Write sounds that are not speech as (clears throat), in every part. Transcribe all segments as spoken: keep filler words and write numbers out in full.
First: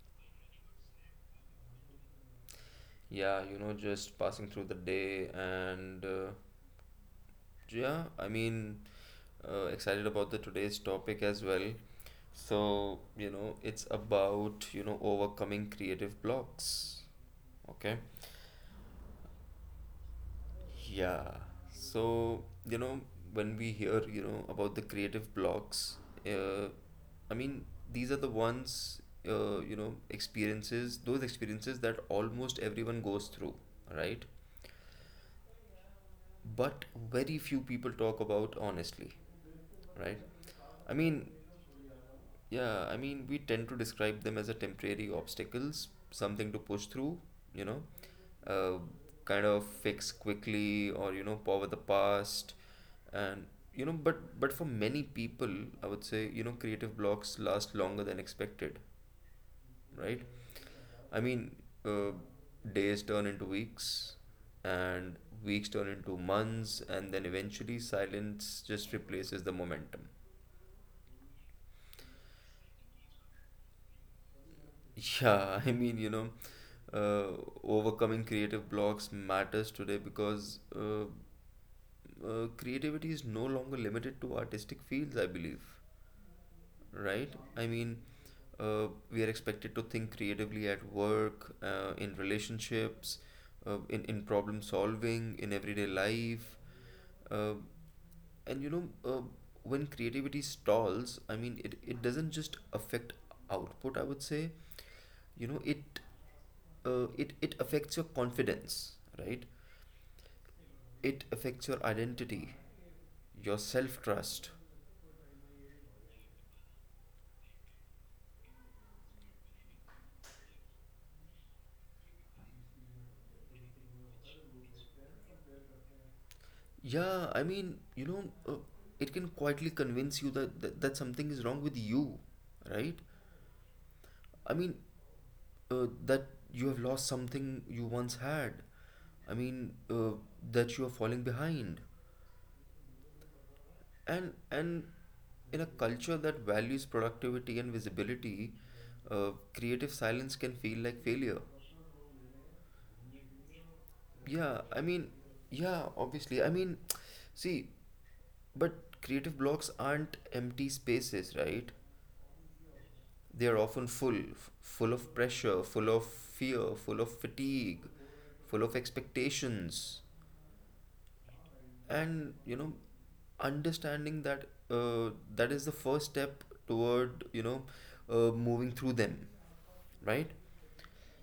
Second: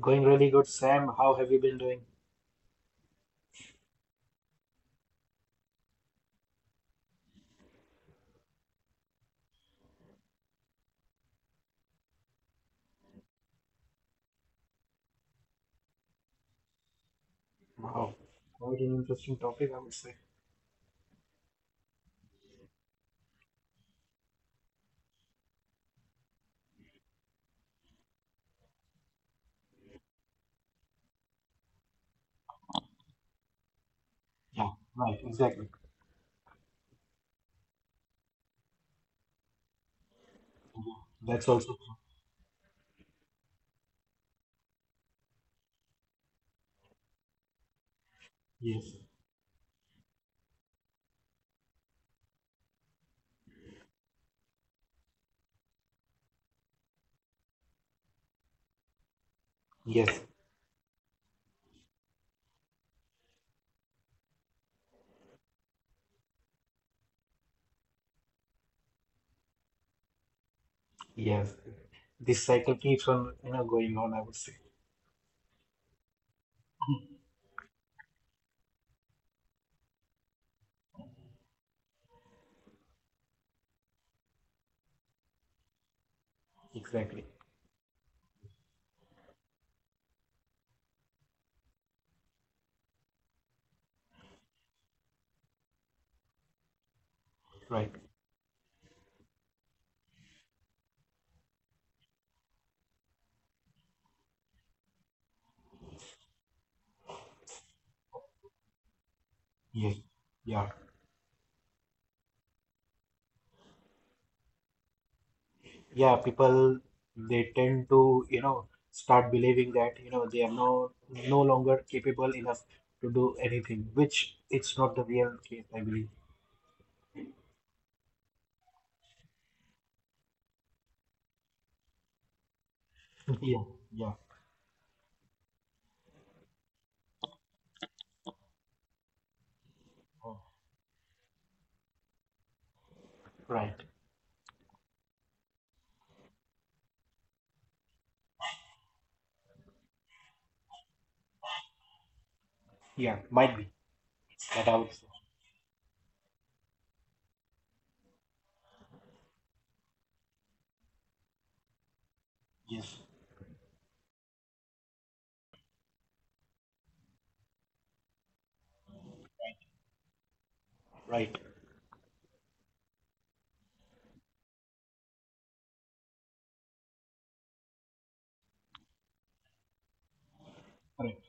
Going really good, Sam. How have you been doing? Yeah, you know, just passing through the day and uh, yeah, I mean, uh, excited about the today's topic as well. So, you know, it's about, you know, overcoming creative blocks. Okay. Wow, quite an interesting topic, I would say. Yeah. So, you know, when we hear, you know, about the creative blocks, uh, I mean, these are the ones, uh, you know, experiences, those experiences that almost everyone goes through, right? Yeah, right, exactly. But very few people talk about honestly, right? I mean, That's also true. yeah, I mean, we tend to describe them as a temporary obstacles, something to push through, you know, uh, Yes, kind of fix quickly or, you know, power the past. And, you know, but but for many people, I would say, you know, creative blocks last longer than expected, yes, right? I mean, uh, days turn into weeks, and weeks turn into months, and then eventually silence just replaces the momentum. yes. This cycle keeps on, you know, going on, I would say. Yeah, (laughs) I mean, you know, uh, overcoming creative blocks matters today because uh, uh, creativity is no longer limited to artistic fields, I believe, Exactly. right? I mean, uh, we are expected to think creatively at work, uh, in relationships, uh, in, in problem solving, in everyday life. Uh, Right. and you know, uh, when creativity stalls, I mean, it, it doesn't just affect output, I would say you know it uh, it it affects your confidence, right? Yes. Yeah. It affects your identity, your self trust. Yeah, people they tend to, you know, start believing that, you know, they are no no longer capable enough to do anything, which it's not the real case, I believe. Yeah, I mean, you know, uh, it can quietly convince you that, that that something is wrong with you, right? (laughs) Yeah, yeah. I mean, uh, that you have lost something you once had. I mean, uh, Oh, that you are falling behind. right. And and in a culture that values productivity and visibility, uh, creative silence can feel like failure. Yeah, might be. Yeah, That I I would say. mean, yeah, obviously. I mean, (tsk) see, but creative blocks aren't empty spaces, right? Yes, They are often full, f- full of pressure, full of fear, full of fatigue, full of expectations. right. And, you know, understanding that uh, that is the first step toward, you know, uh, moving through them, right? Correct.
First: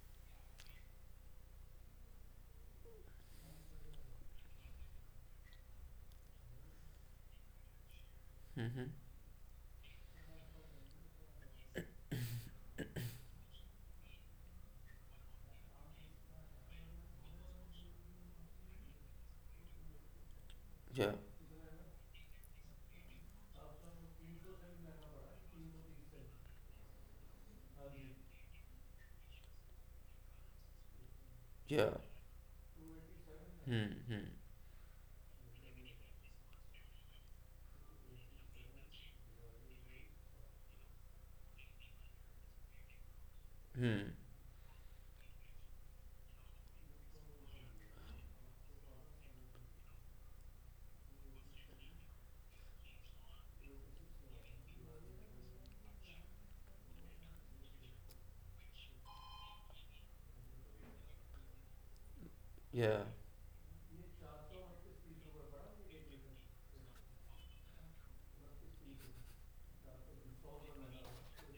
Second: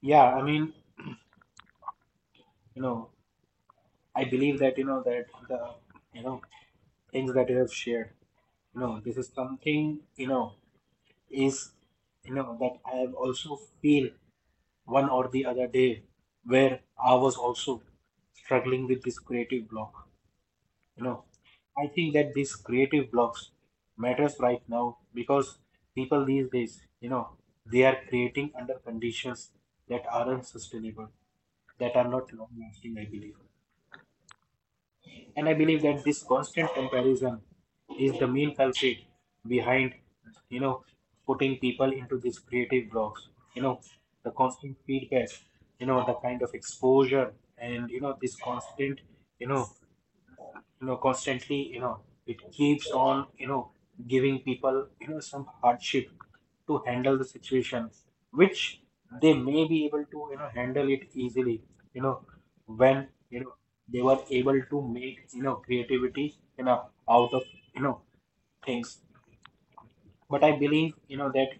Yeah, yeah. I mean, you know, I believe that, you know, that the, you know, things that you have shared, you Mm-hmm. know, this is something, you know, is, you know, that I have also feel one or the other day where I was also struggling with this creative block. You Yeah, know, I think that these creative blocks matters right now because people these days, you know, they are creating under conditions that aren't sustainable, yeah. that are not long lasting, I believe. Hmm, hmm, And I believe that this constant comparison is the main culprit behind, you know, putting people into these creative blocks. You know, hmm, the constant feedback, you know, the kind of exposure, and, you know, this constant, you know, you know constantly, you know it keeps on, you know giving people, you know some hardship to handle the situation, which they may be able to, you know handle it easily, you know, yeah. when, you know they were able to make, you know creativity, you know out of, you know things. But I believe, you know, that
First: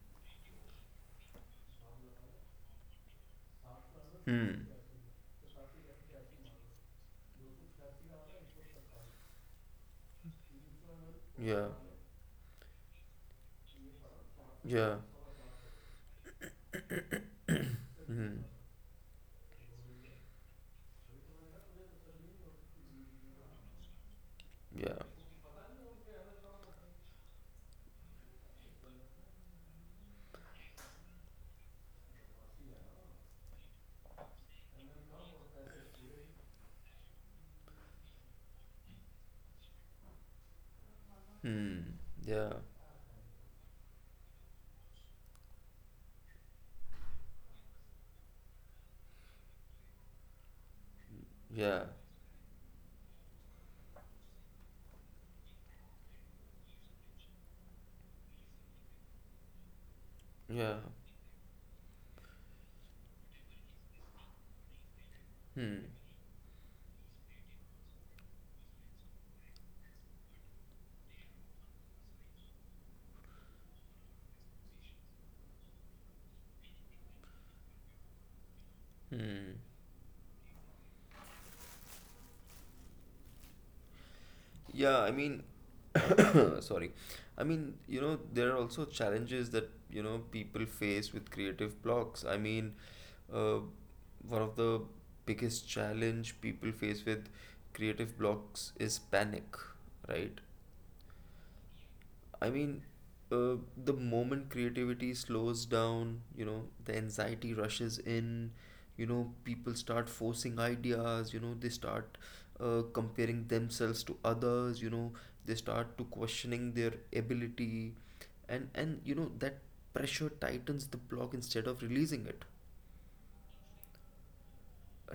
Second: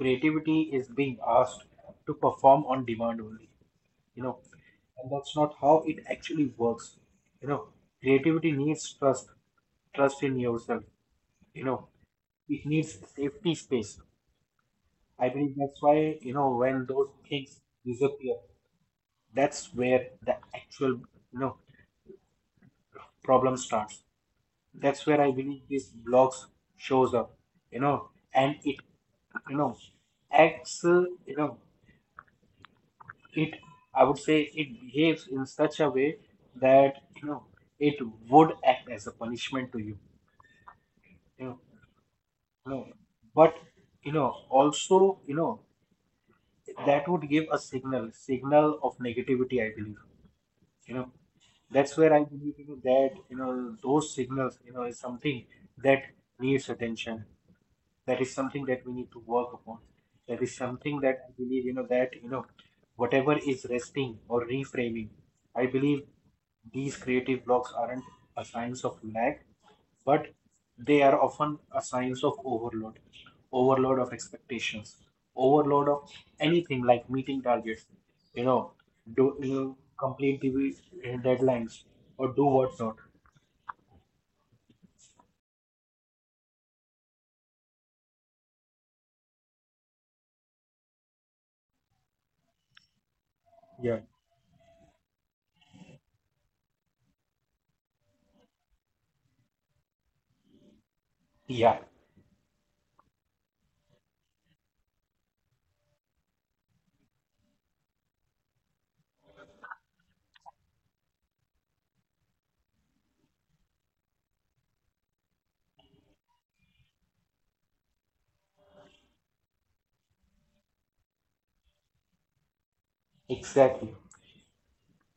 creativity is being asked to perform on demand only, you know, Hmm, and that's not how it actually works. You know, creativity needs trust, trust in yourself, you yeah, know, it needs safety space. yeah. I believe that's why, you know, when those things disappear, that's where the actual, you know, problem starts, Yeah. that's where I believe this blocks shows up, you know, and it, you know acts uh, you know, it, I would say it behaves in such a way that, you know, it would act as a punishment to you, you know, Hmm. Yeah. you know, but, you know, also, you know, that would give a signal signal of negativity, I believe, you know, Yeah. that's where I believe, you know, that, you know, those signals, you know, is something that needs attention, that is something that we need to work upon, that is Yeah. something that I believe, you know, that, you know, whatever is resting or reframing, I Hmm. believe these creative blocks aren't a signs of lack, but they are often a signs of overload, overload of expectations, overload of anything like meeting targets, you know, do, you Hmm. know, complete the deadlines, or do what's not. Yeah. I mean, (coughs) sorry. I mean, you know, there are also challenges that, you know, people face with creative blocks. I mean, uh, Yeah, one of the biggest challenge people face with creative blocks is panic, right? yeah, I mean, uh, the moment creativity slows down, you know, the anxiety rushes in, you know, people start forcing ideas, you know, they start uh, comparing themselves to others, you know, they start to questioning their ability, and and you know that pressure tightens the block instead of releasing it, exactly.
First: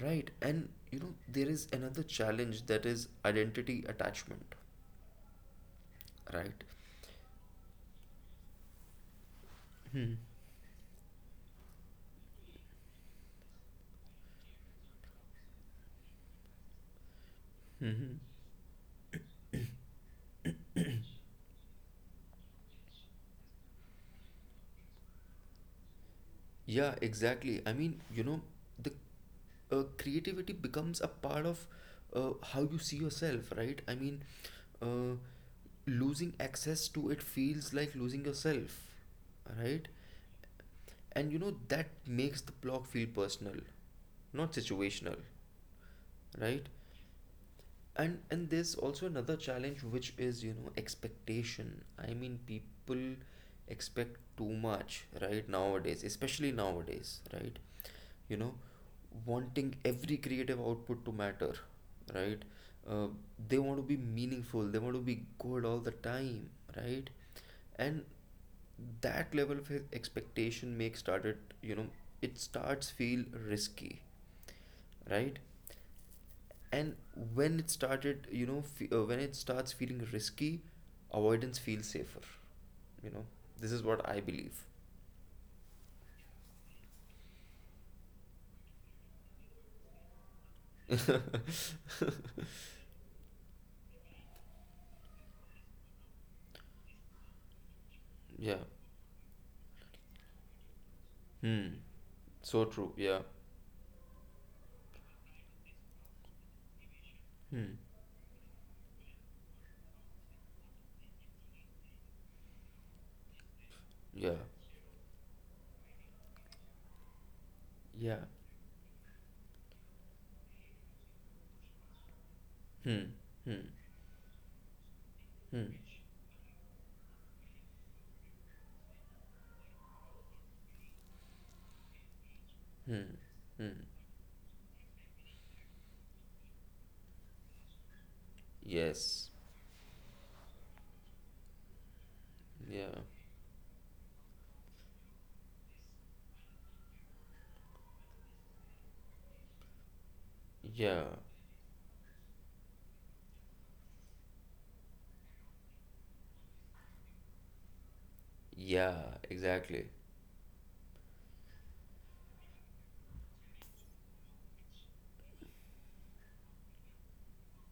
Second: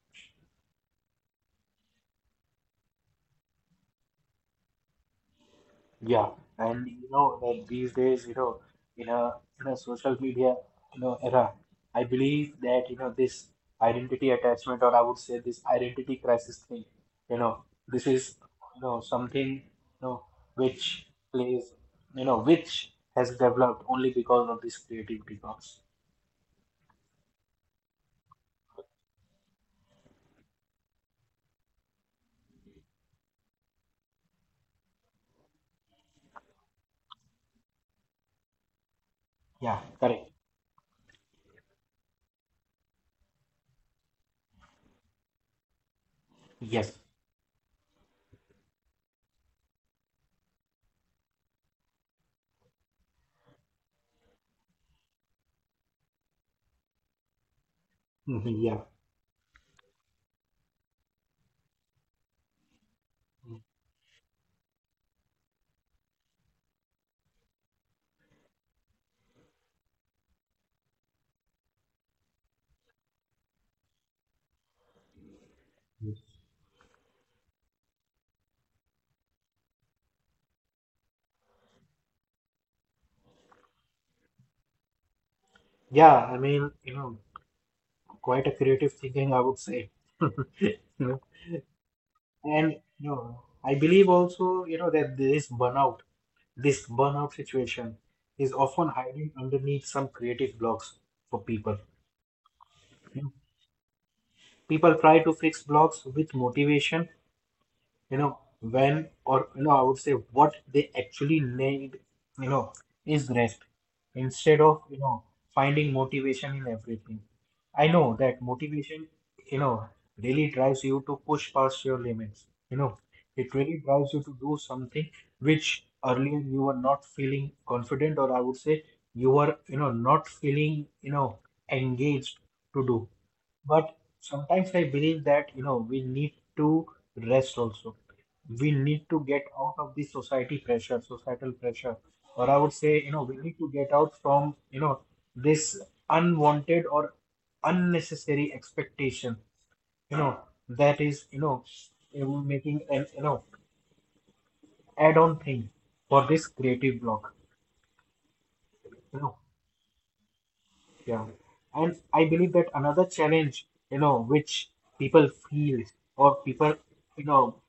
right? And you know there is another challenge that is identity attachment, Yeah, right? and you know that these days, you know, in a in a Hmm. social media, you know, era, I believe that, you know, this identity attachment, or I would say this identity crisis thing, you know, this Hmm. is, you know, something, you know, which plays, you know, which has developed only because of this creativity box. Yeah, exactly. I mean, you know, the uh, creativity becomes a part of uh, how you see yourself, right? I mean, uh, losing access to it feels like losing yourself, Yeah, right? correct. And you know, that makes the block feel personal, not situational, right? Yes. and and there's also another challenge which is you know expectation. I mean, people expect too much right nowadays, especially nowadays, right? You Mhm, know, yeah. wanting every creative output to matter, right? uh, they want to be meaningful, they want to be good all the time, right? And that level of expectation makes started, you know, it starts feel risky, right? Mhm. And when it started, you know, fe- uh, when it starts feeling risky, avoidance feels safer, you know. This is what I believe. Yeah, I mean, you know, quite a creative thinking, I would say. (laughs) You know. (laughs) And you know, I believe also, you know, that this burnout, this burnout situation is Yeah, often hiding underneath some creative blocks for hmm, people. so true, You yeah. know, people try to fix blocks with motivation, Hmm, you know, when, or you know, I would say what they actually need, you know, is rest yeah, instead of, you know finding motivation in everything. I know yeah, that motivation, you know, really drives you to push past your limits. You know, hmm, it hmm, really drives you to do something which hmm, earlier you were not feeling confident, or I would say you were, you know, not feeling, you know, engaged to do. hmm, hmm, But sometimes I believe that, you know, we need to rest also. We need to yes, get out of the society pressure, societal pressure. Or I would say, yeah, you know, we need to get out from, you know, this unwanted or unnecessary expectation, you know, that yeah, is, you know, um, making an, you know, add-on thing for this creative block, yeah, you know. exactly, Yeah. And I believe that another challenge, you know, which people feel, or people, you know,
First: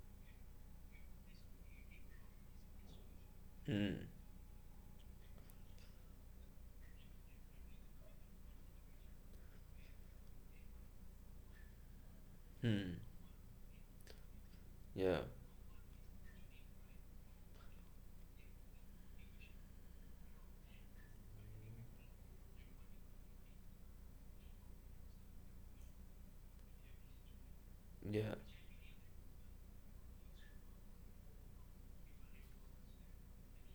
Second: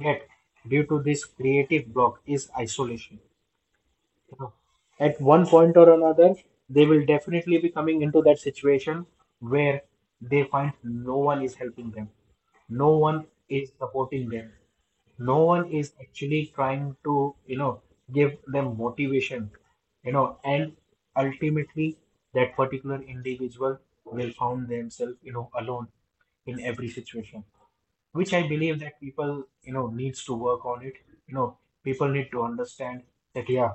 get due to this creative block is isolation. hmm, You know, at one point or another, they will definitely be coming into that situation where they find no one is helping them, no hmm, one is supporting them, yeah, no one is actually trying to, you know, give them motivation, you know, and ultimately that particular individual will find themselves, you know, alone in every situation, which yeah, I believe that people, you know, needs to work on it. You know, people need to understand that yeah,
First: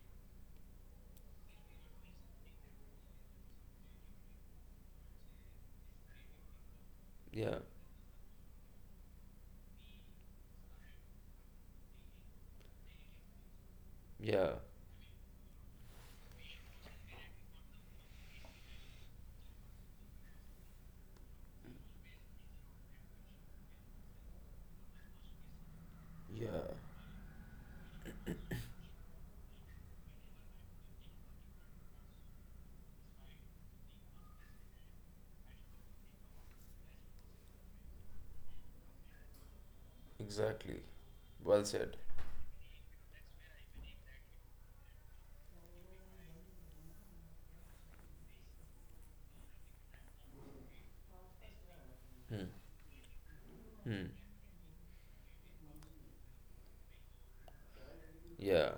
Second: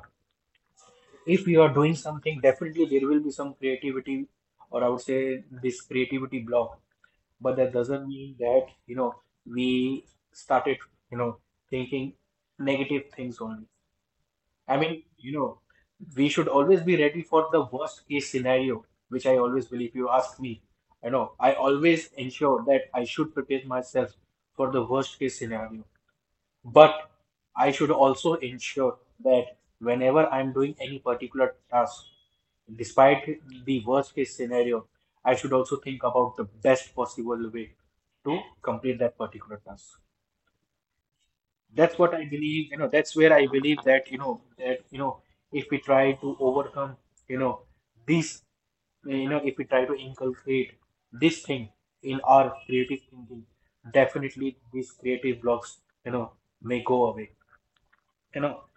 if you are doing something, definitely there will be some creativity, or I would say this creativity block. yeah, But that doesn't mean that, you know, we started, you know, thinking negative things only. yeah, I mean, you know, we should always be ready for the worst case scenario, which I always believe you ask me. I know I always ensure that I should prepare myself for the worst case scenario, yeah, but I should also ensure that whenever I'm doing any particular task, despite the worst case scenario, I should also think about the best possible way to complete that particular task. exactly, well said, That's what I believe, you know, that's where I believe that, you know, that, you know, if we try to overcome, you know, this, you know, if we try to inculcate this thing in hmm. our creative thinking, Hmm. definitely these creative blocks, you know, may go away, you know, Yeah.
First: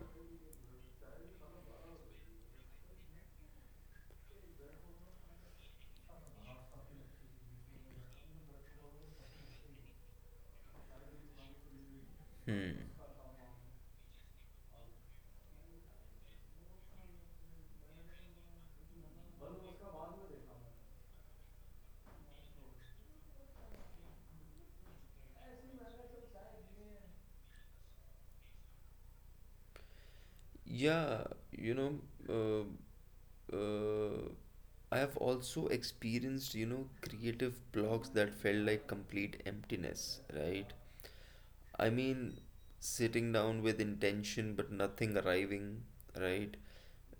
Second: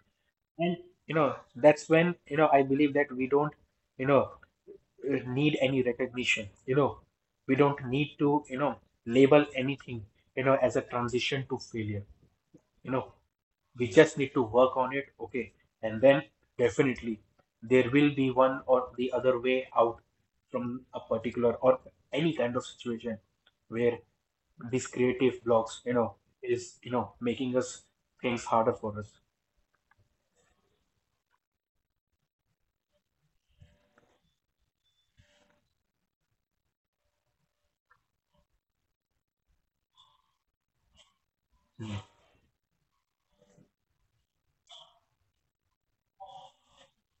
and, you know, that's when, you know, I believe that we don't, you know, uh, need any recognition, you know, we don't need to, you know, label anything, you know, as a transition to failure, Hmm. you know, we just need to work on it, okay, and then definitely there will be one or the other way out from a particular, or any kind of situation where these creative blocks, you know, is, you know making us things harder for us. Yeah. You know, uh, uh, I have also experienced, you know, creative blocks that felt like complete emptiness, right? I mean, sitting down with intention but nothing arriving, right?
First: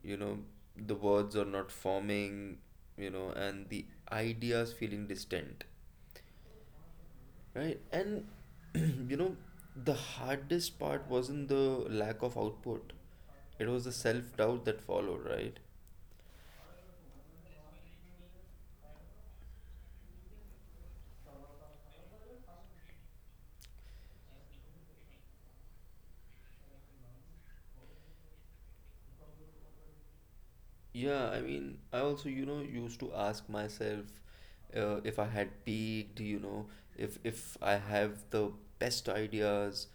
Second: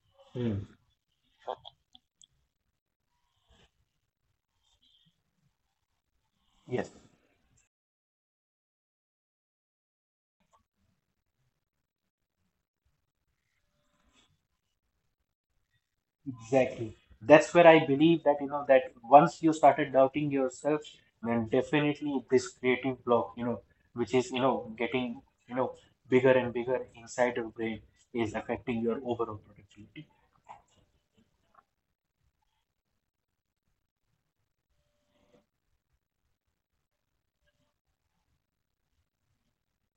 You know, Hmm. the words are not forming, you know, and the ideas feeling distant. Yes. Right. And (clears throat) you know, the hardest part wasn't the lack of output. It was the self-doubt that followed, right? Exactly. That's where I believe that, you know, that once you started doubting yourself, then definitely this creative block, you know, which is, you know, getting, you know, bigger and bigger inside your brain is affecting your overall productivity. Yeah, I mean, I also, you know, used to ask myself uh, if I had peaked, you know, if if I have the best ideas,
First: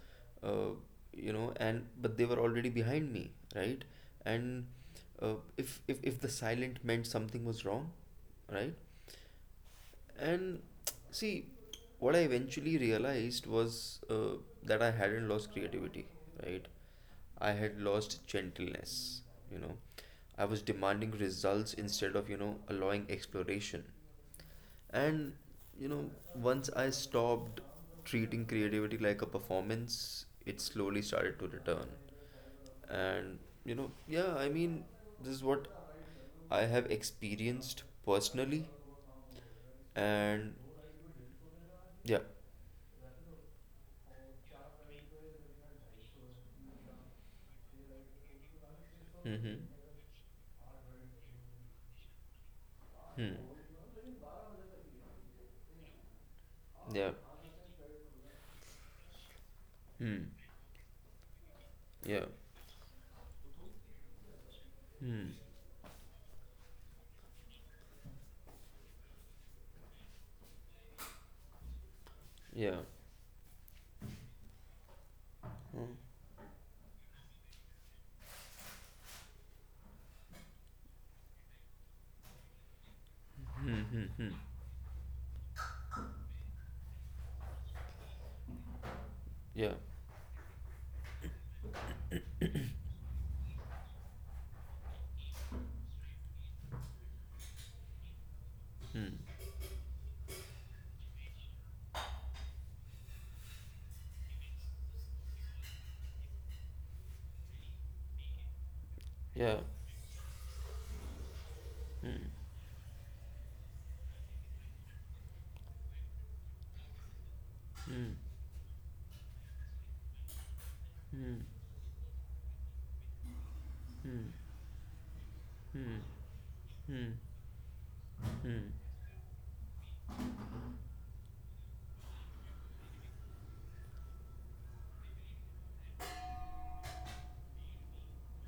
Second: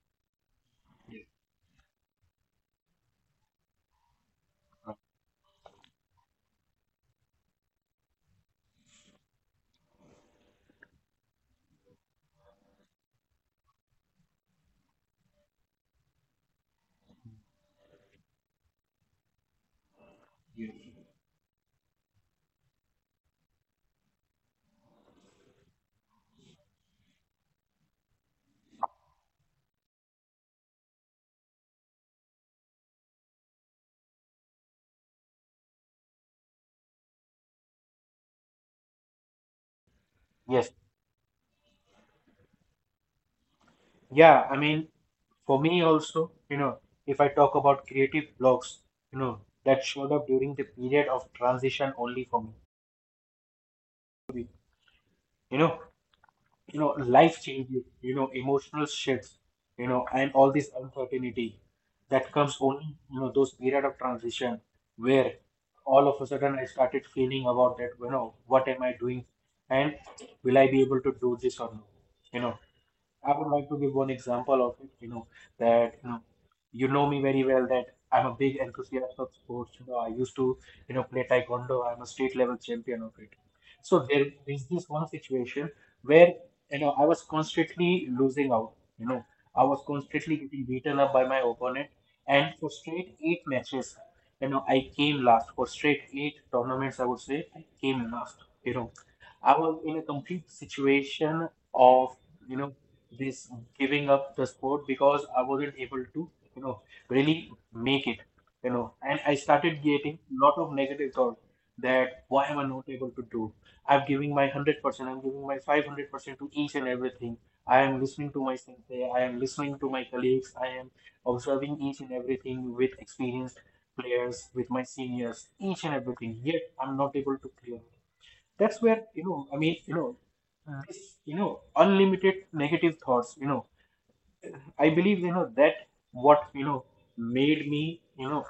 uh, you know, and but they were already behind me, right? And Uh, uh, if if if the silent meant something was wrong, right? And see, what I eventually realized was uh, that I hadn't lost creativity, right? I had lost gentleness, you know. I was you- demanding results instead of, you know, allowing exploration. And, you know, once I stopped treating creativity like a performance, it slowly started to return. And, you know, yeah, I mean, this is what I have experienced personally. And, Yes. yeah. Yeah. I mean, for me also, you know, if I talk about creative blocks, you know, Mm-hmm. that showed up during the period of transition only for Hmm. me. You know, you know Yeah. life changes, you know emotional shifts, you know, and Mm. all this uncertainty that Yeah. comes only, you know those period of transition where Mm. all of a sudden I started feeling about that, you know what am I doing, and will I be able to do this or not, you know. Yeah. I would like to give one example of it, you know, that Mm. you know, you know me very well that I'm a big enthusiast of sports. You know, I used to, you know, play taekwondo. I'm a state level champion of it. So there is this one situation where, you know, I was constantly losing out. You know, I Yeah. was constantly getting beaten up by my opponent, and for straight eight matches, you know, I came last. For straight eight tournaments, I would say I came last. You know, I was in a complete situation of, you know this giving up the sport because I wasn't able to, you know, really make it, you know. And I Yeah. started getting lot of negative thoughts that why am I not able to do? I'm giving my one hundred percent, I'm giving my five hundred percent to each and everything. I am listening to my sensei, I am listening to my colleagues, I am observing each and everything with experienced players, with my seniors, each and everything. Yet I'm not able to clear it. That's where, you know, I mean, you know, uh, this, you know unlimited negative thoughts, you know, I believe, you know, that what, you know made me, you know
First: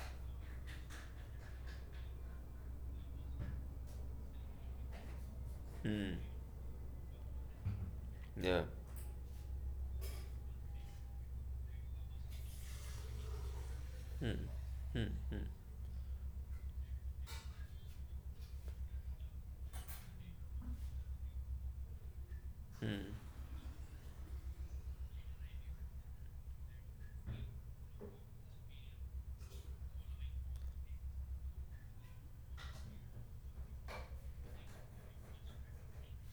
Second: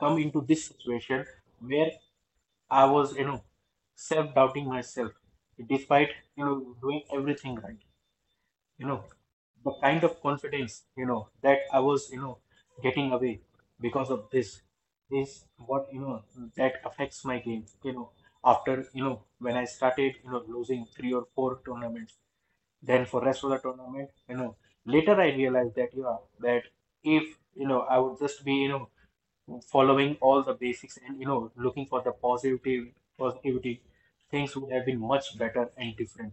come into this situation where I was, you know self doubting myself despite, Mm. you know doing everything right, Yeah. you know, the kind of confidence, you know, that I was, you know, getting away because of this is what, you know, that affects my game, you know, after, you know, when I started, you know, losing three or four tournaments, then Mm. for rest of the tournament, you know, later I realized that, yeah, that if, you know, I would just be, you know, following all the basics and, you know, looking for the positivity positivity, things would have been much better and different.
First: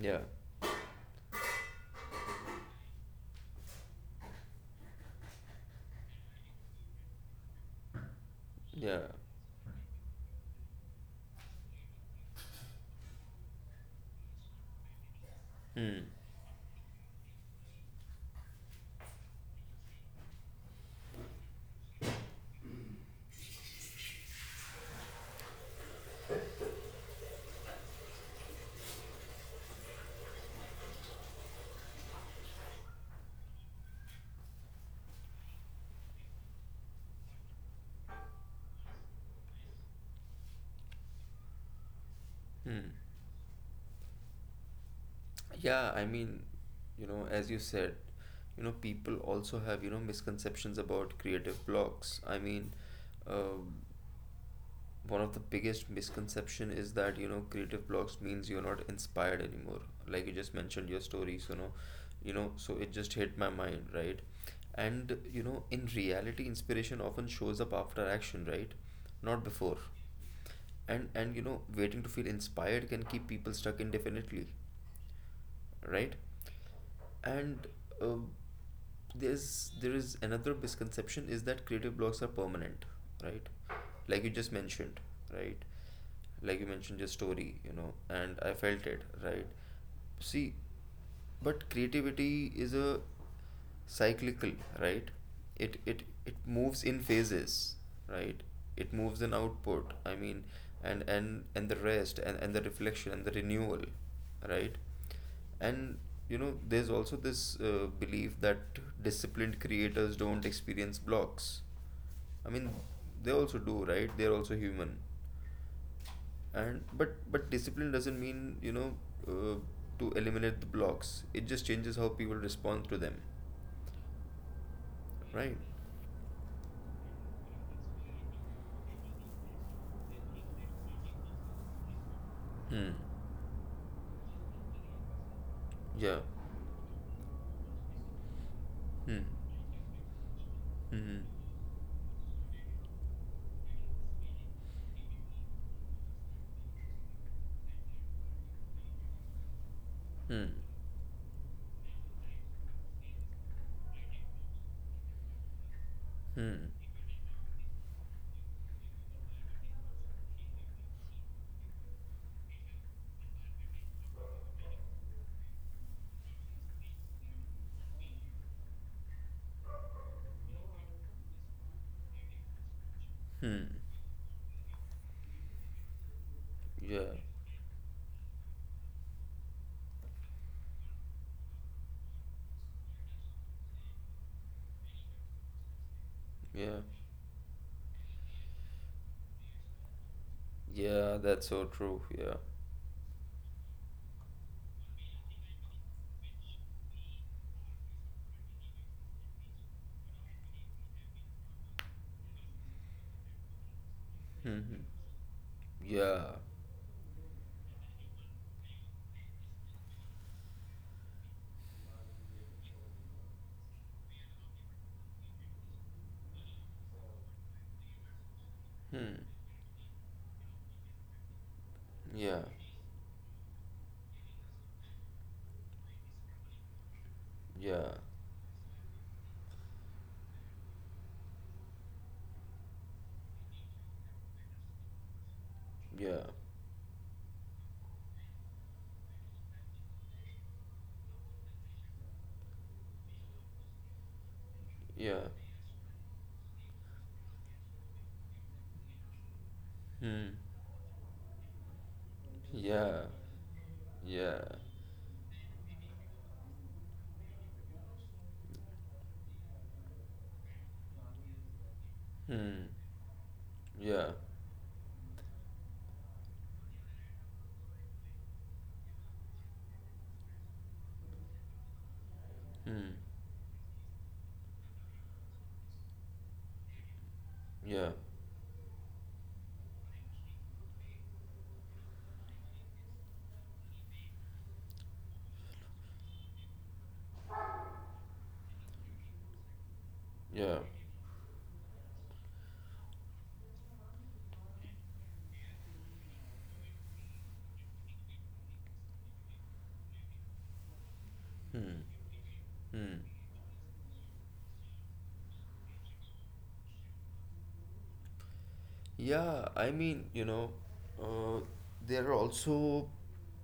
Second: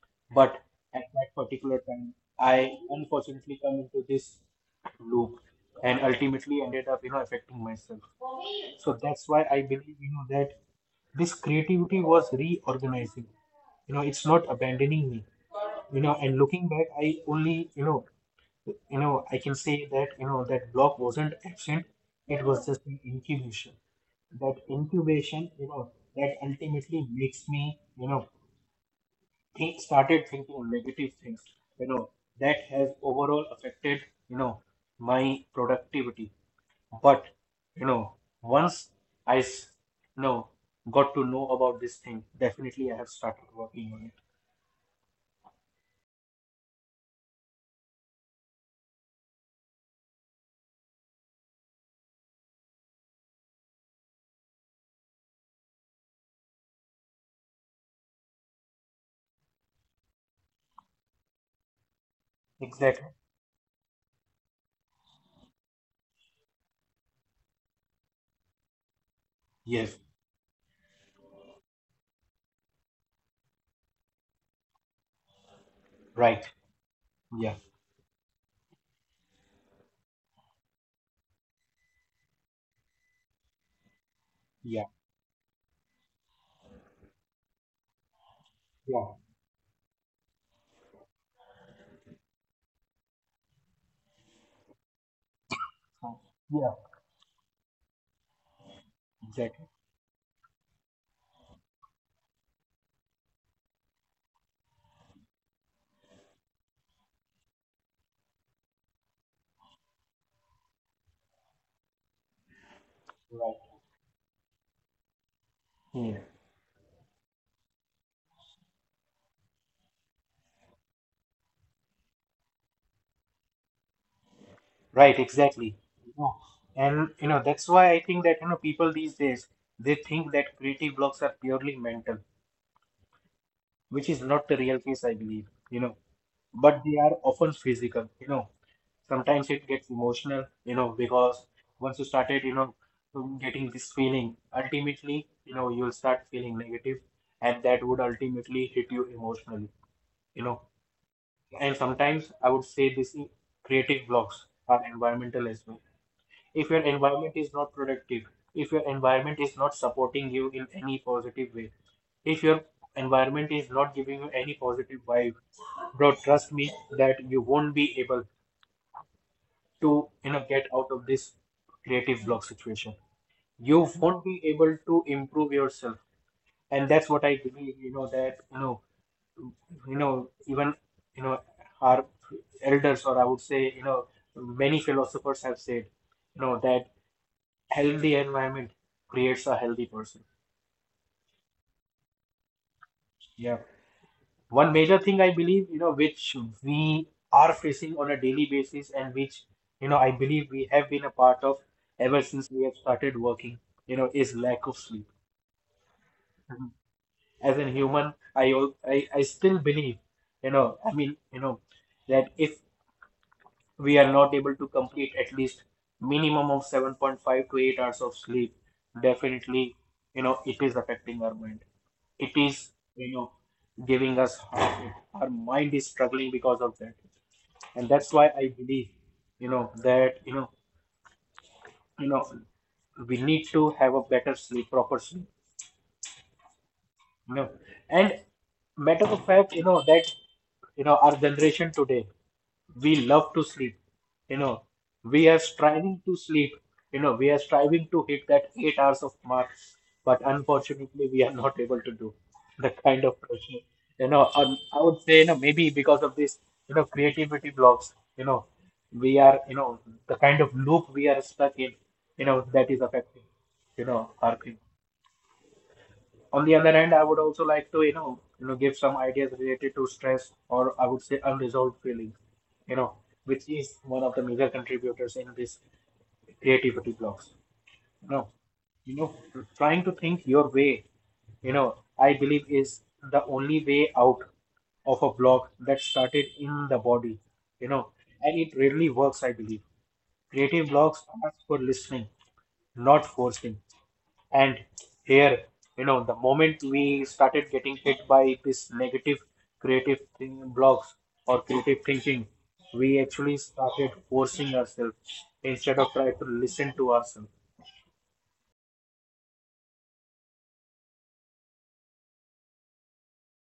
Yeah. But at that particular time, I unfortunately come into this loop, and ultimately ended up, you know, affecting myself. So Yeah. that's why I believe, you know, that this creativity was reorganizing. You know, it's not abandoning me. You Mm. know, and looking back, I only, you know, you know, I can say that, you know, that block wasn't absent. It was just an incubation. That incubation, you know, that ultimately makes me, you know, think started thinking negative things, you know, that has overall affected, you know, my productivity. But, you know, once i s- you know, got to know about this thing, definitely Mm. I have started working on it. Yeah. I mean, you know, as you said, you know, people also have you know misconceptions about creative blocks. I mean, um, one of the biggest misconception is that you know creative blocks means you're not inspired anymore, like you just mentioned your story. So no, you know, so it Exactly. just hit my mind, right? And you know in reality inspiration often shows up after action, right? Not before. Yes. and and you know waiting to feel inspired can keep people stuck indefinitely, right? Right. yeah And uh, there's there is another misconception is that creative blocks are permanent, right? Like you just yeah mentioned, right? Like you mentioned your story, you know, and I felt yeah. it, right? See, but creativity is a cyclical, right? It it Uh, it yeah, moves in phases, right? It moves in exactly. output. I mean, and and and the rest and and the reflection and the renewal, right? And you know, there's also this uh, belief that disciplined creators don't experience blocks. I mean, they also Right. do, right? They're also human. Yeah. And but but discipline doesn't mean you know uh, to eliminate the blocks. It just changes how people respond to them, Right. right? Exactly. You know, and you know that's why I think that, you know, people these days, they think that creative blocks are purely mental, Hmm. which is not the real case, I believe, you know, Yeah. but they are often physical, you know. Mm. Sometimes it gets emotional, you know, Mm. because once you started, you know, um, getting this feeling, ultimately, you know, you'll start feeling negative, and that would ultimately hit you emotionally, you Hmm. know. And sometimes I would say this creative blocks are environmental as well. If Hmm. your environment is not productive, if your environment is not supporting you in any positive way, if your environment is not giving you any positive vibe, bro, trust me that you won't be able to, you know, get out of this creative block situation. You won't be able to improve yourself. And that's Yeah. what I believe, you know, that, you know, you know, even, you know, our elders, or I would say, you know, many philosophers have said, you know, that Yeah. healthy environment creates a healthy person. Yeah, that's so true. Yeah. Yeah. One major thing I believe, you know, which we are facing on a daily basis and which, you know, I believe we have been a part of ever since we have started working, you know, is lack of Mm-hmm. sleep. Yeah. Mhm. As a human, I, al- I I still believe, you know, I mean, you know, that if we are not able to complete at least minimum of seven point five to eight hours of sleep, definitely, you know, it is affecting our mind. It Yeah. is, you know, giving us heartache. Our mind is struggling because of that. Yeah. And that's why I believe, you know that you know you know, we need to have a better sleep, proper sleep, Yeah. you know. And matter of fact, you know, that, you know, our generation today, we love to sleep. You know, we Yeah. are striving to sleep. You know, we are striving to hit that eight hours of mark, but Hmm. unfortunately, we are not able to do the kind Yeah. of pressure. You know, Yeah. um, I would say, you know, maybe because of this, you know, creativity blocks, you know, we are, you know, the kind of loop we are stuck in, you know, that Hmm. is affecting, you Yeah. know, our thing. On the other hand, I would also like to, you know, you know, give some ideas related to stress, or I would say unresolved feelings, you know, Hmm. which is one of the major contributors in this creativity blocks. Yeah. You know, you know, trying to think your way, you know, I believe is the only way out of a block that started in the body, you know, and it really works, I believe. Yeah. Creative blocks are for listening, not forcing. And here, you know, the moment we started getting hit by this negative creative thing, blocks or creative Hmm. thinking, we Hmm. actually started forcing ourselves instead of trying to listen to ourselves. Yeah, I mean, you know, uh, there are also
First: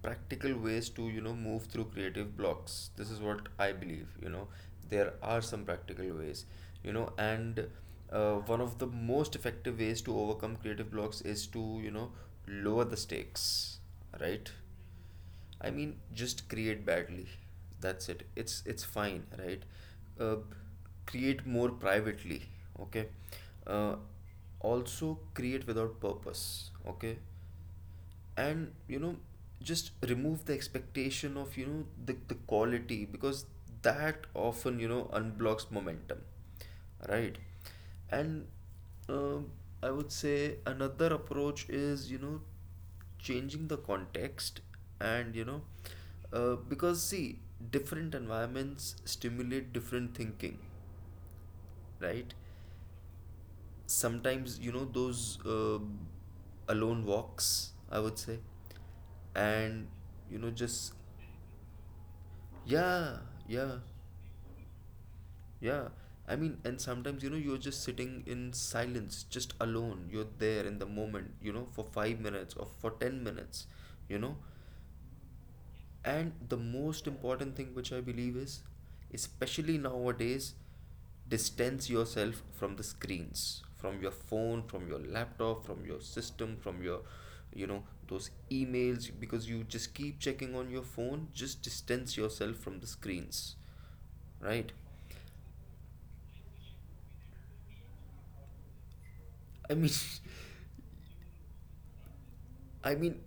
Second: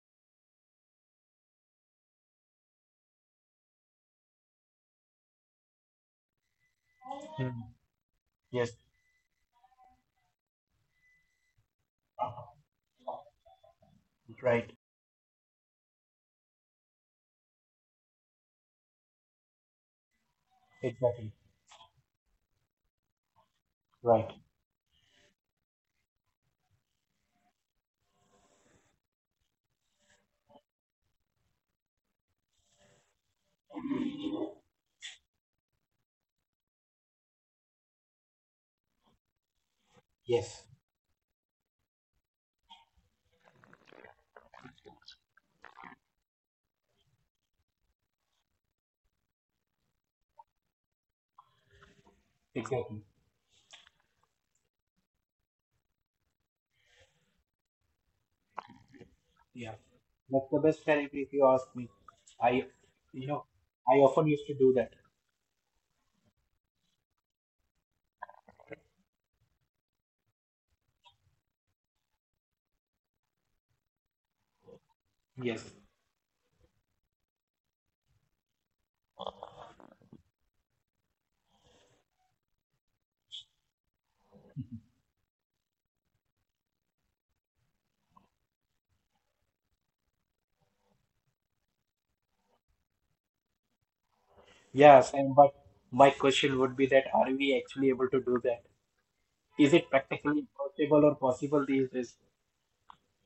practical ways to, you know, move through creative blocks. This is what I believe, you know, there are some practical ways, you know, Hmm. and uh, one Yes, of the most effective ways to overcome creative blocks is to, you know, lower the stakes, right? right. I mean, just create badly. That's it. It's it's fine, right? Uh, Exactly. create more privately, okay? Uh, Right. also create without purpose, okay? And you know, just remove the expectation of you know the, the quality, because that often you know unblocks momentum, right? And um I would say Yes. another approach is you know changing the context. And you know uh, because see different environments stimulate different thinking, right? Exactly. Sometimes you know those uh, alone walks, I would say. Yeah. And you That's know, the best just therapy if you ask me. I, yeah, you know, yeah, I often used to do that. yeah. I mean, and sometimes you know you're just sitting in silence, just alone, you're there in the moment, you know, for five minutes or for ten minutes, you know. Yes. And the most important thing which I believe is, especially nowadays, distance yourself from the screens, from your phone, from your laptop, from your system, from your, you know, those emails, because you just keep checking on your phone, just distance yourself from the screens, right? Yeah, Sam, but my question would be that are we actually able to do that? I Is mean, it practically possible or possible these days? (laughs) I mean,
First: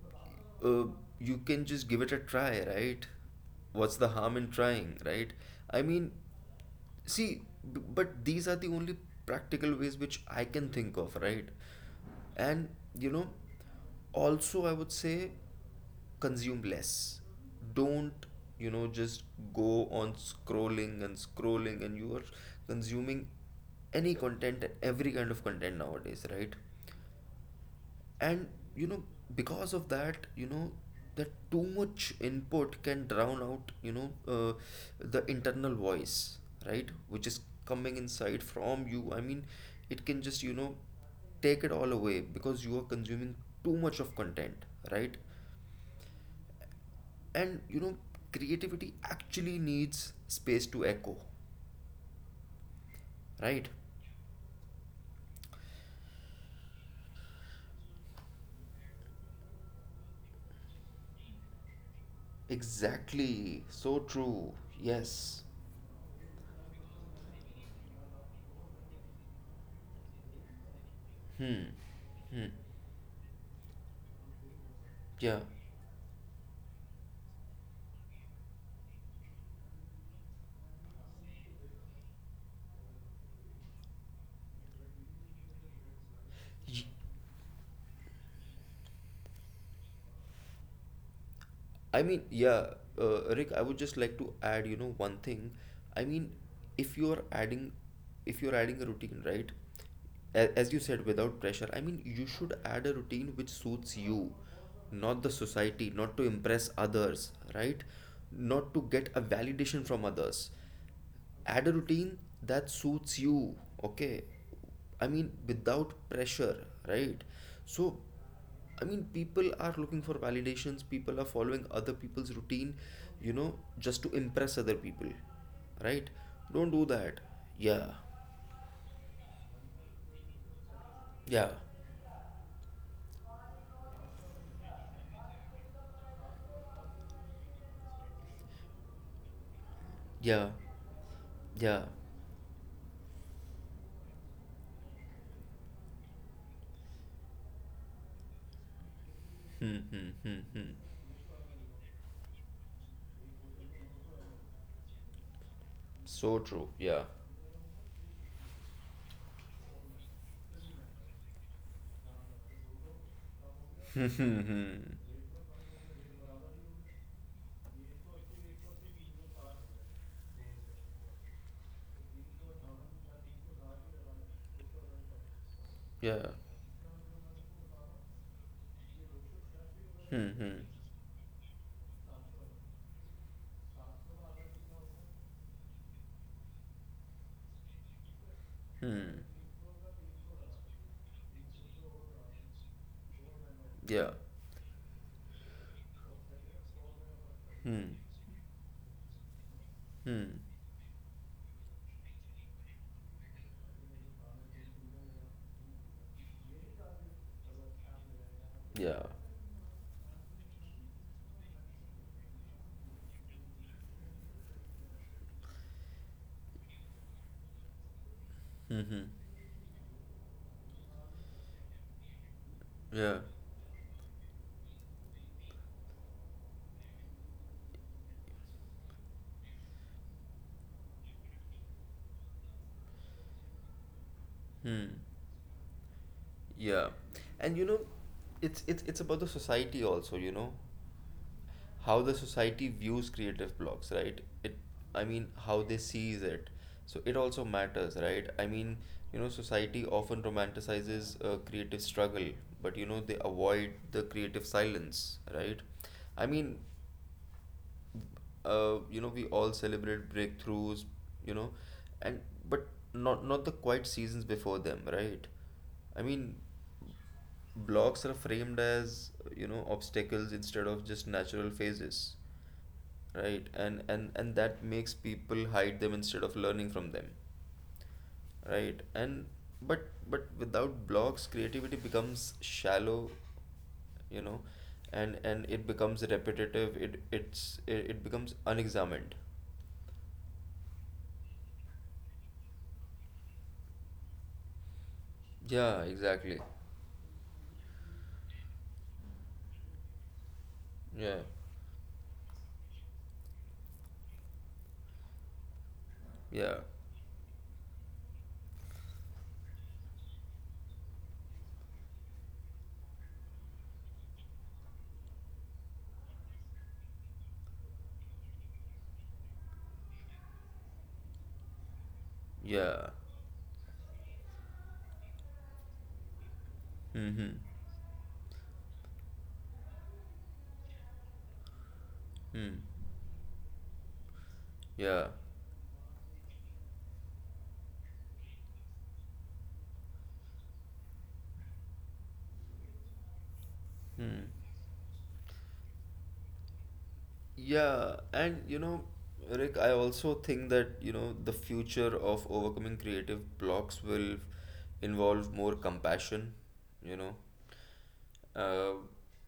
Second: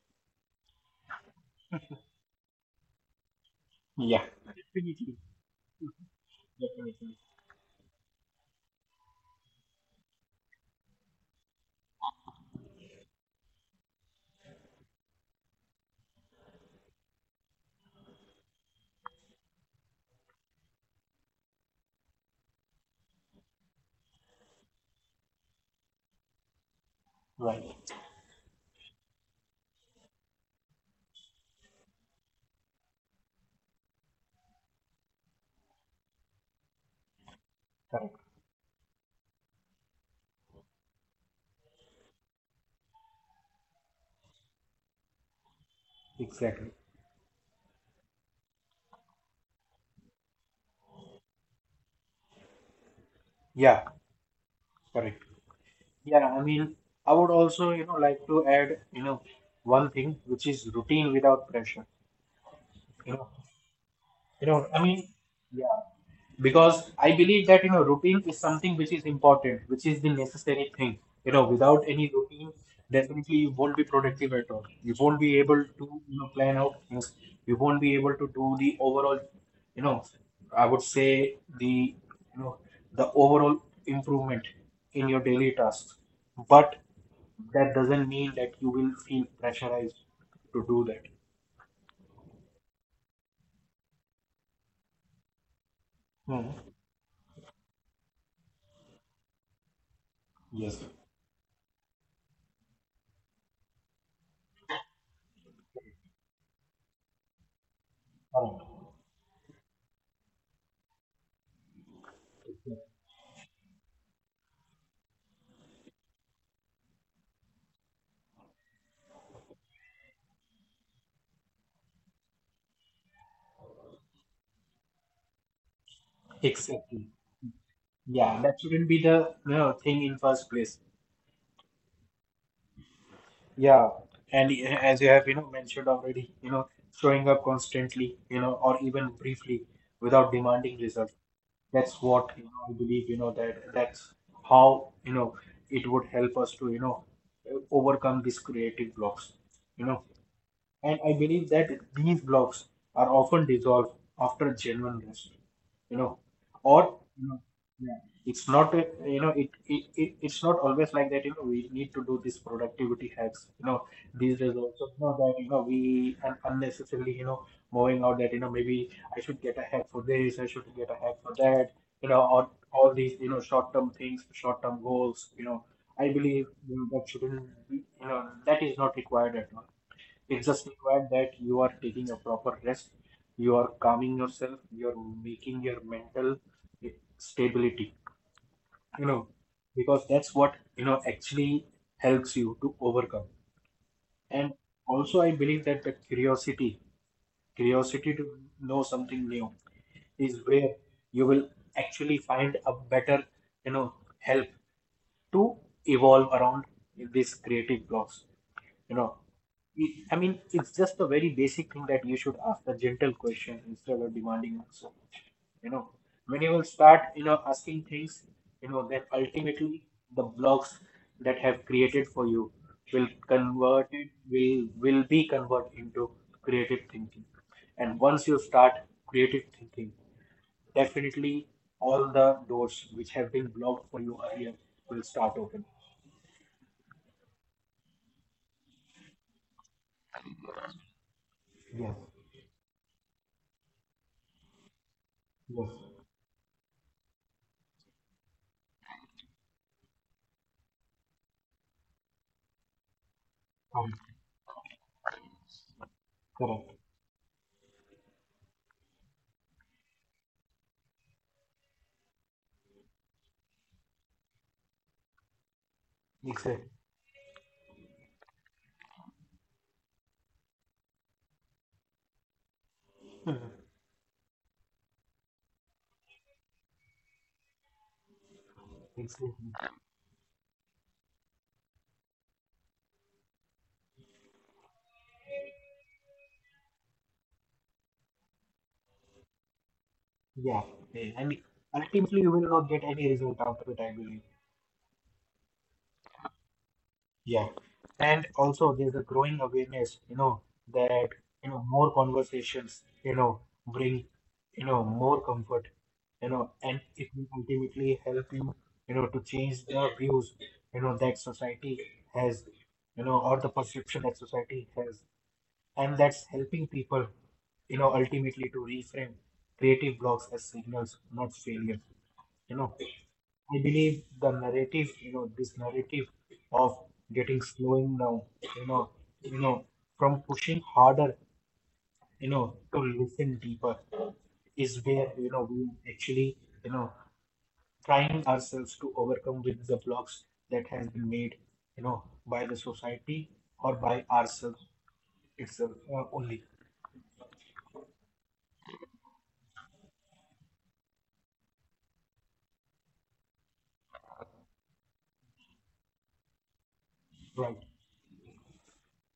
uh, you can just give it a try, right? What's the Yeah, harm in trying, definitely, right? I mean, definitely. see, b- but these are the only practical ways which I can think of, right? And you know, also I would say consume less. Don't, you know, just go on scrolling and scrolling and you are consuming any content, every kind of content nowadays, right? Right, And you know because of that you know that too much input can drown out you know uh, the internal voice, right, which is coming correct, inside from you. I mean, it can just you know take it all away because you are consuming too much of content, right? exactly. And you know creativity actually needs space to echo, right? Yeah, correct. Yeah, I mean, I would also, you know, like to add, you know, one thing which is routine without pressure. You know, Exactly, so You true, know, I mean, yes, yeah, because I believe that, you know, routine is something which is important, which is the necessary thing. You know, hmm, without any hmm, routine, definitely you won't be productive at all. You won't be yeah. able to, you know, plan out things. You won't be able to do the overall, you know, I would say the, you know, the overall improvement in your daily tasks. But that doesn't mean that you will feel pressurized to do that. I mean, yeah, uh, Rick, I would just like to add, you know, one thing. I mean, Hmm. if you're adding, if you're adding a routine, right? A- As you Yes. said, without pressure. I mean, you should add a routine which suits you, not the society, not to impress others, right? Correct. Not to get a validation from others. Add a routine that suits you, okay? I mean, without pressure, right? So I mean people are looking for validations, people are following other people's routine, you know, just to impress other people, right? Don't do Exactly. that. Yeah, Yeah, that shouldn't be the, you know, thing in first place. yeah, Yeah. And uh, as you have, you know, mentioned already, you know, showing up constantly, you know, or even briefly without yeah, demanding result. yeah, That's what, you know, I believe. You know that that's how, you know, it would help us to, you know, overcome these creative blocks. hmm, You know. hmm, hmm, hmm, And I believe that these blocks are often dissolved after genuine rest, you know, so true, or yeah, you know, yeah, it's not a, you know it, it, it it's not always like that. You know, we need to do these productivity hacks. You know, hmm, these hmm, days hmm, also, you know, that, you know, we, and unnecessarily, you know, moving out that you know maybe I should get a hack for this, I should get a hack for that. You know, or all these, you know, short-term things, short-term goals. You know, I yeah, believe, you know, that shouldn't be, you know, that is not required at all. hmm, It's hmm, just required that you are taking a proper rest, you are calming yourself, you're making your mental stability, you hmm, know, because that's what, you know, actually helps you to overcome. yeah, And also, I believe that the curiosity, hmm, curiosity to know something new, hmm, is where you will actually find a better, you know, help to evolve around these creative blocks. yeah, You know, it, I mean, it's just a very basic thing that you should ask a gentle question instead of demanding answer. You know, when you will start, you know, asking things, you hmm, know, hmm. then ultimately the blocks that have created for you will Yeah. convert it will will be converted into creative thinking. And once you start creative thinking, definitely all the doors which have been blocked for you earlier Hmm. will start opening. Yeah. And you know, it's it's it's about the society also, you know, how Yes, the society views creative blocks, right? It I mean, how they yes, sees it. So it also matters, right? I mean, you know, society often romanticizes uh, creative struggle, but you know, they avoid the creative silence, right? I mean, correct. uh, you know we all celebrate breakthroughs, you know, and but not not the quiet seasons before them, right? I mean, Exactly, blocks are framed as you know obstacles instead of just natural phases, right? And and and that makes people hide them instead of learning from them, right? and exactly. but but without blocks creativity becomes shallow, you know, and and it becomes repetitive, it it's it, it becomes unexamined. Yeah, eh, and ultimately you will not get any result out of it, I believe. Yeah, exactly. Yeah, and also there's a growing awareness, you know, that Yeah. you know more conversations, you know, bring you know more comfort, you Yeah. know, and it will ultimately help you, you know, to change the views, you know, that society has, you know, or the perception that society has, and that's helping people, you know, ultimately to reframe creative blocks as signals not failure. You know, Yeah. I believe the narrative, you know this narrative of Mm-hmm. getting slowing down, you know you know from pushing harder, you know, Mm. to listen deeper is Yeah. where, you know, we actually, you know, trying ourselves to overcome with the blocks that has been made, you know, by the society or by Mm. ourselves itself, uh, only. Yeah, and you know, Rick, I also think that, you know, the future of overcoming creative blocks will involve more compassion, you know. Right. uh,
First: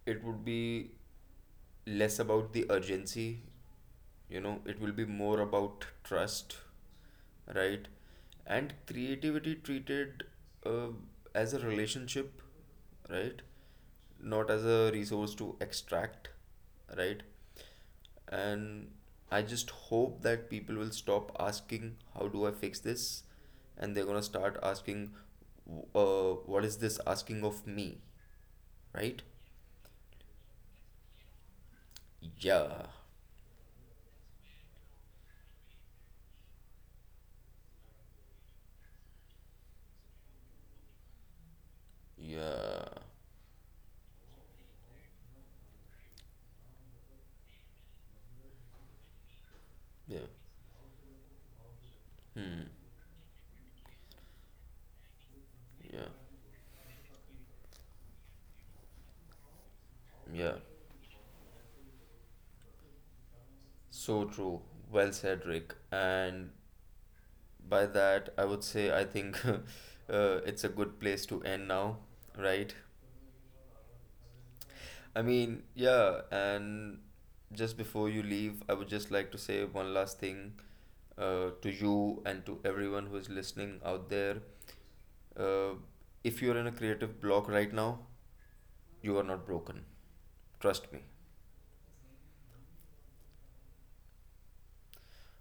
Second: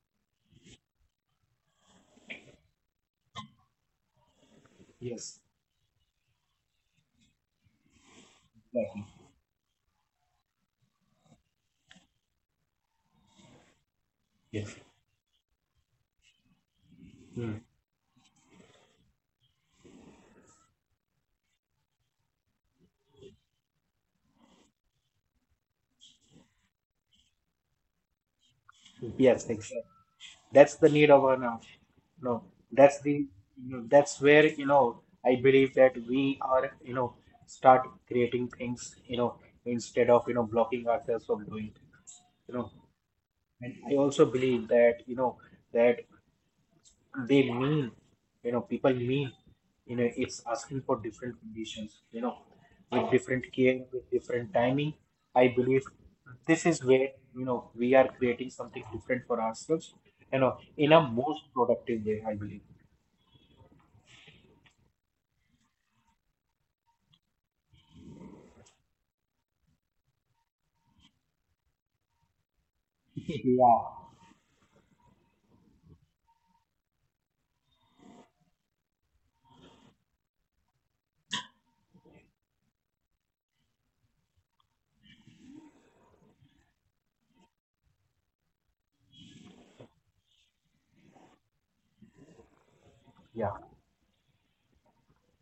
it would be less about the urgency, you know, it will be Yes. more about trust, right? And Exactly. creativity treated uh, as a relationship, right? Not as Yes. a resource to extract, right? Mm. And I just hope that people will stop asking how do I fix this, and they're going to start asking w- uh, what is this asking of me, right? Yes, exactly. That's the need of our now. No, Yeah, that's the, you know, that's where, you know, I believe that we are, you know, start creating things, you know, instead of, you know, blocking ourselves from doing, you know. yeah, And I also believe that, you know, that they mean you know people mean, you know, yeah, it's asking for different conditions, you know, hmm, with different care, with different timing. I believe yeah, this is where, you know, we are creating something different for ourselves, you know, yeah. in a most productive way, I believe. So true. Well said, Rick. And by that, I would say I think (laughs) uh, it's a good place to end now, right? (laughs) Yeah. I mean, yeah, and just before you leave, I would just like to say one last thing uh, to you and to everyone who is listening out there. Uh, if you're in a creative block right now, you are not broken. Trust me. Yeah,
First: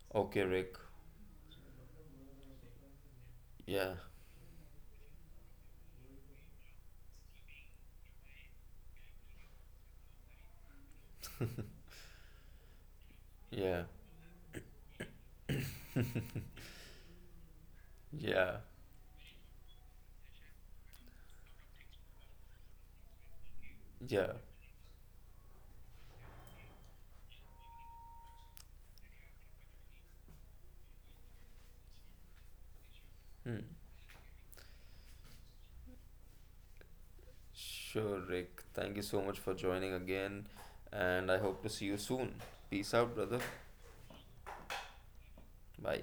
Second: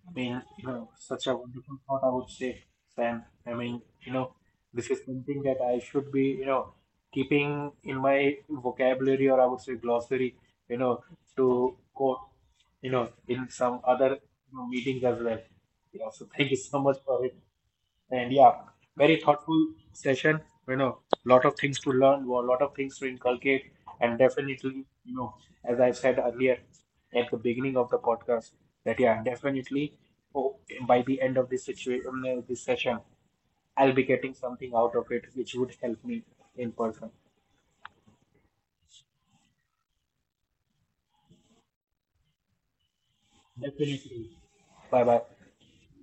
I mean, Okay, you Rick. know, such a wonderful thought, I would say, Sam. I mean, Yeah. you know, this is something that I should be, you know, keeping in my vocabulary, or I would say glossary, you know, to quote, you know, in some Yeah, other, you know, meetings as well. Yeah, so thank you so much for it. And yeah, yeah, very thoughtful session. You know, lot of things to learn, a lot of things to inculcate, and yeah. definitely, you know, as I said earlier at the beginning of the podcast, that yeah, definitely, oh, by the end of this situation, this session, I'll be getting something out of it, which would help me in person. Sure, Rick. Thank you so much for joining again, and I hope to see you soon. Peace out, brother. Definitely. Bye bye. Bye.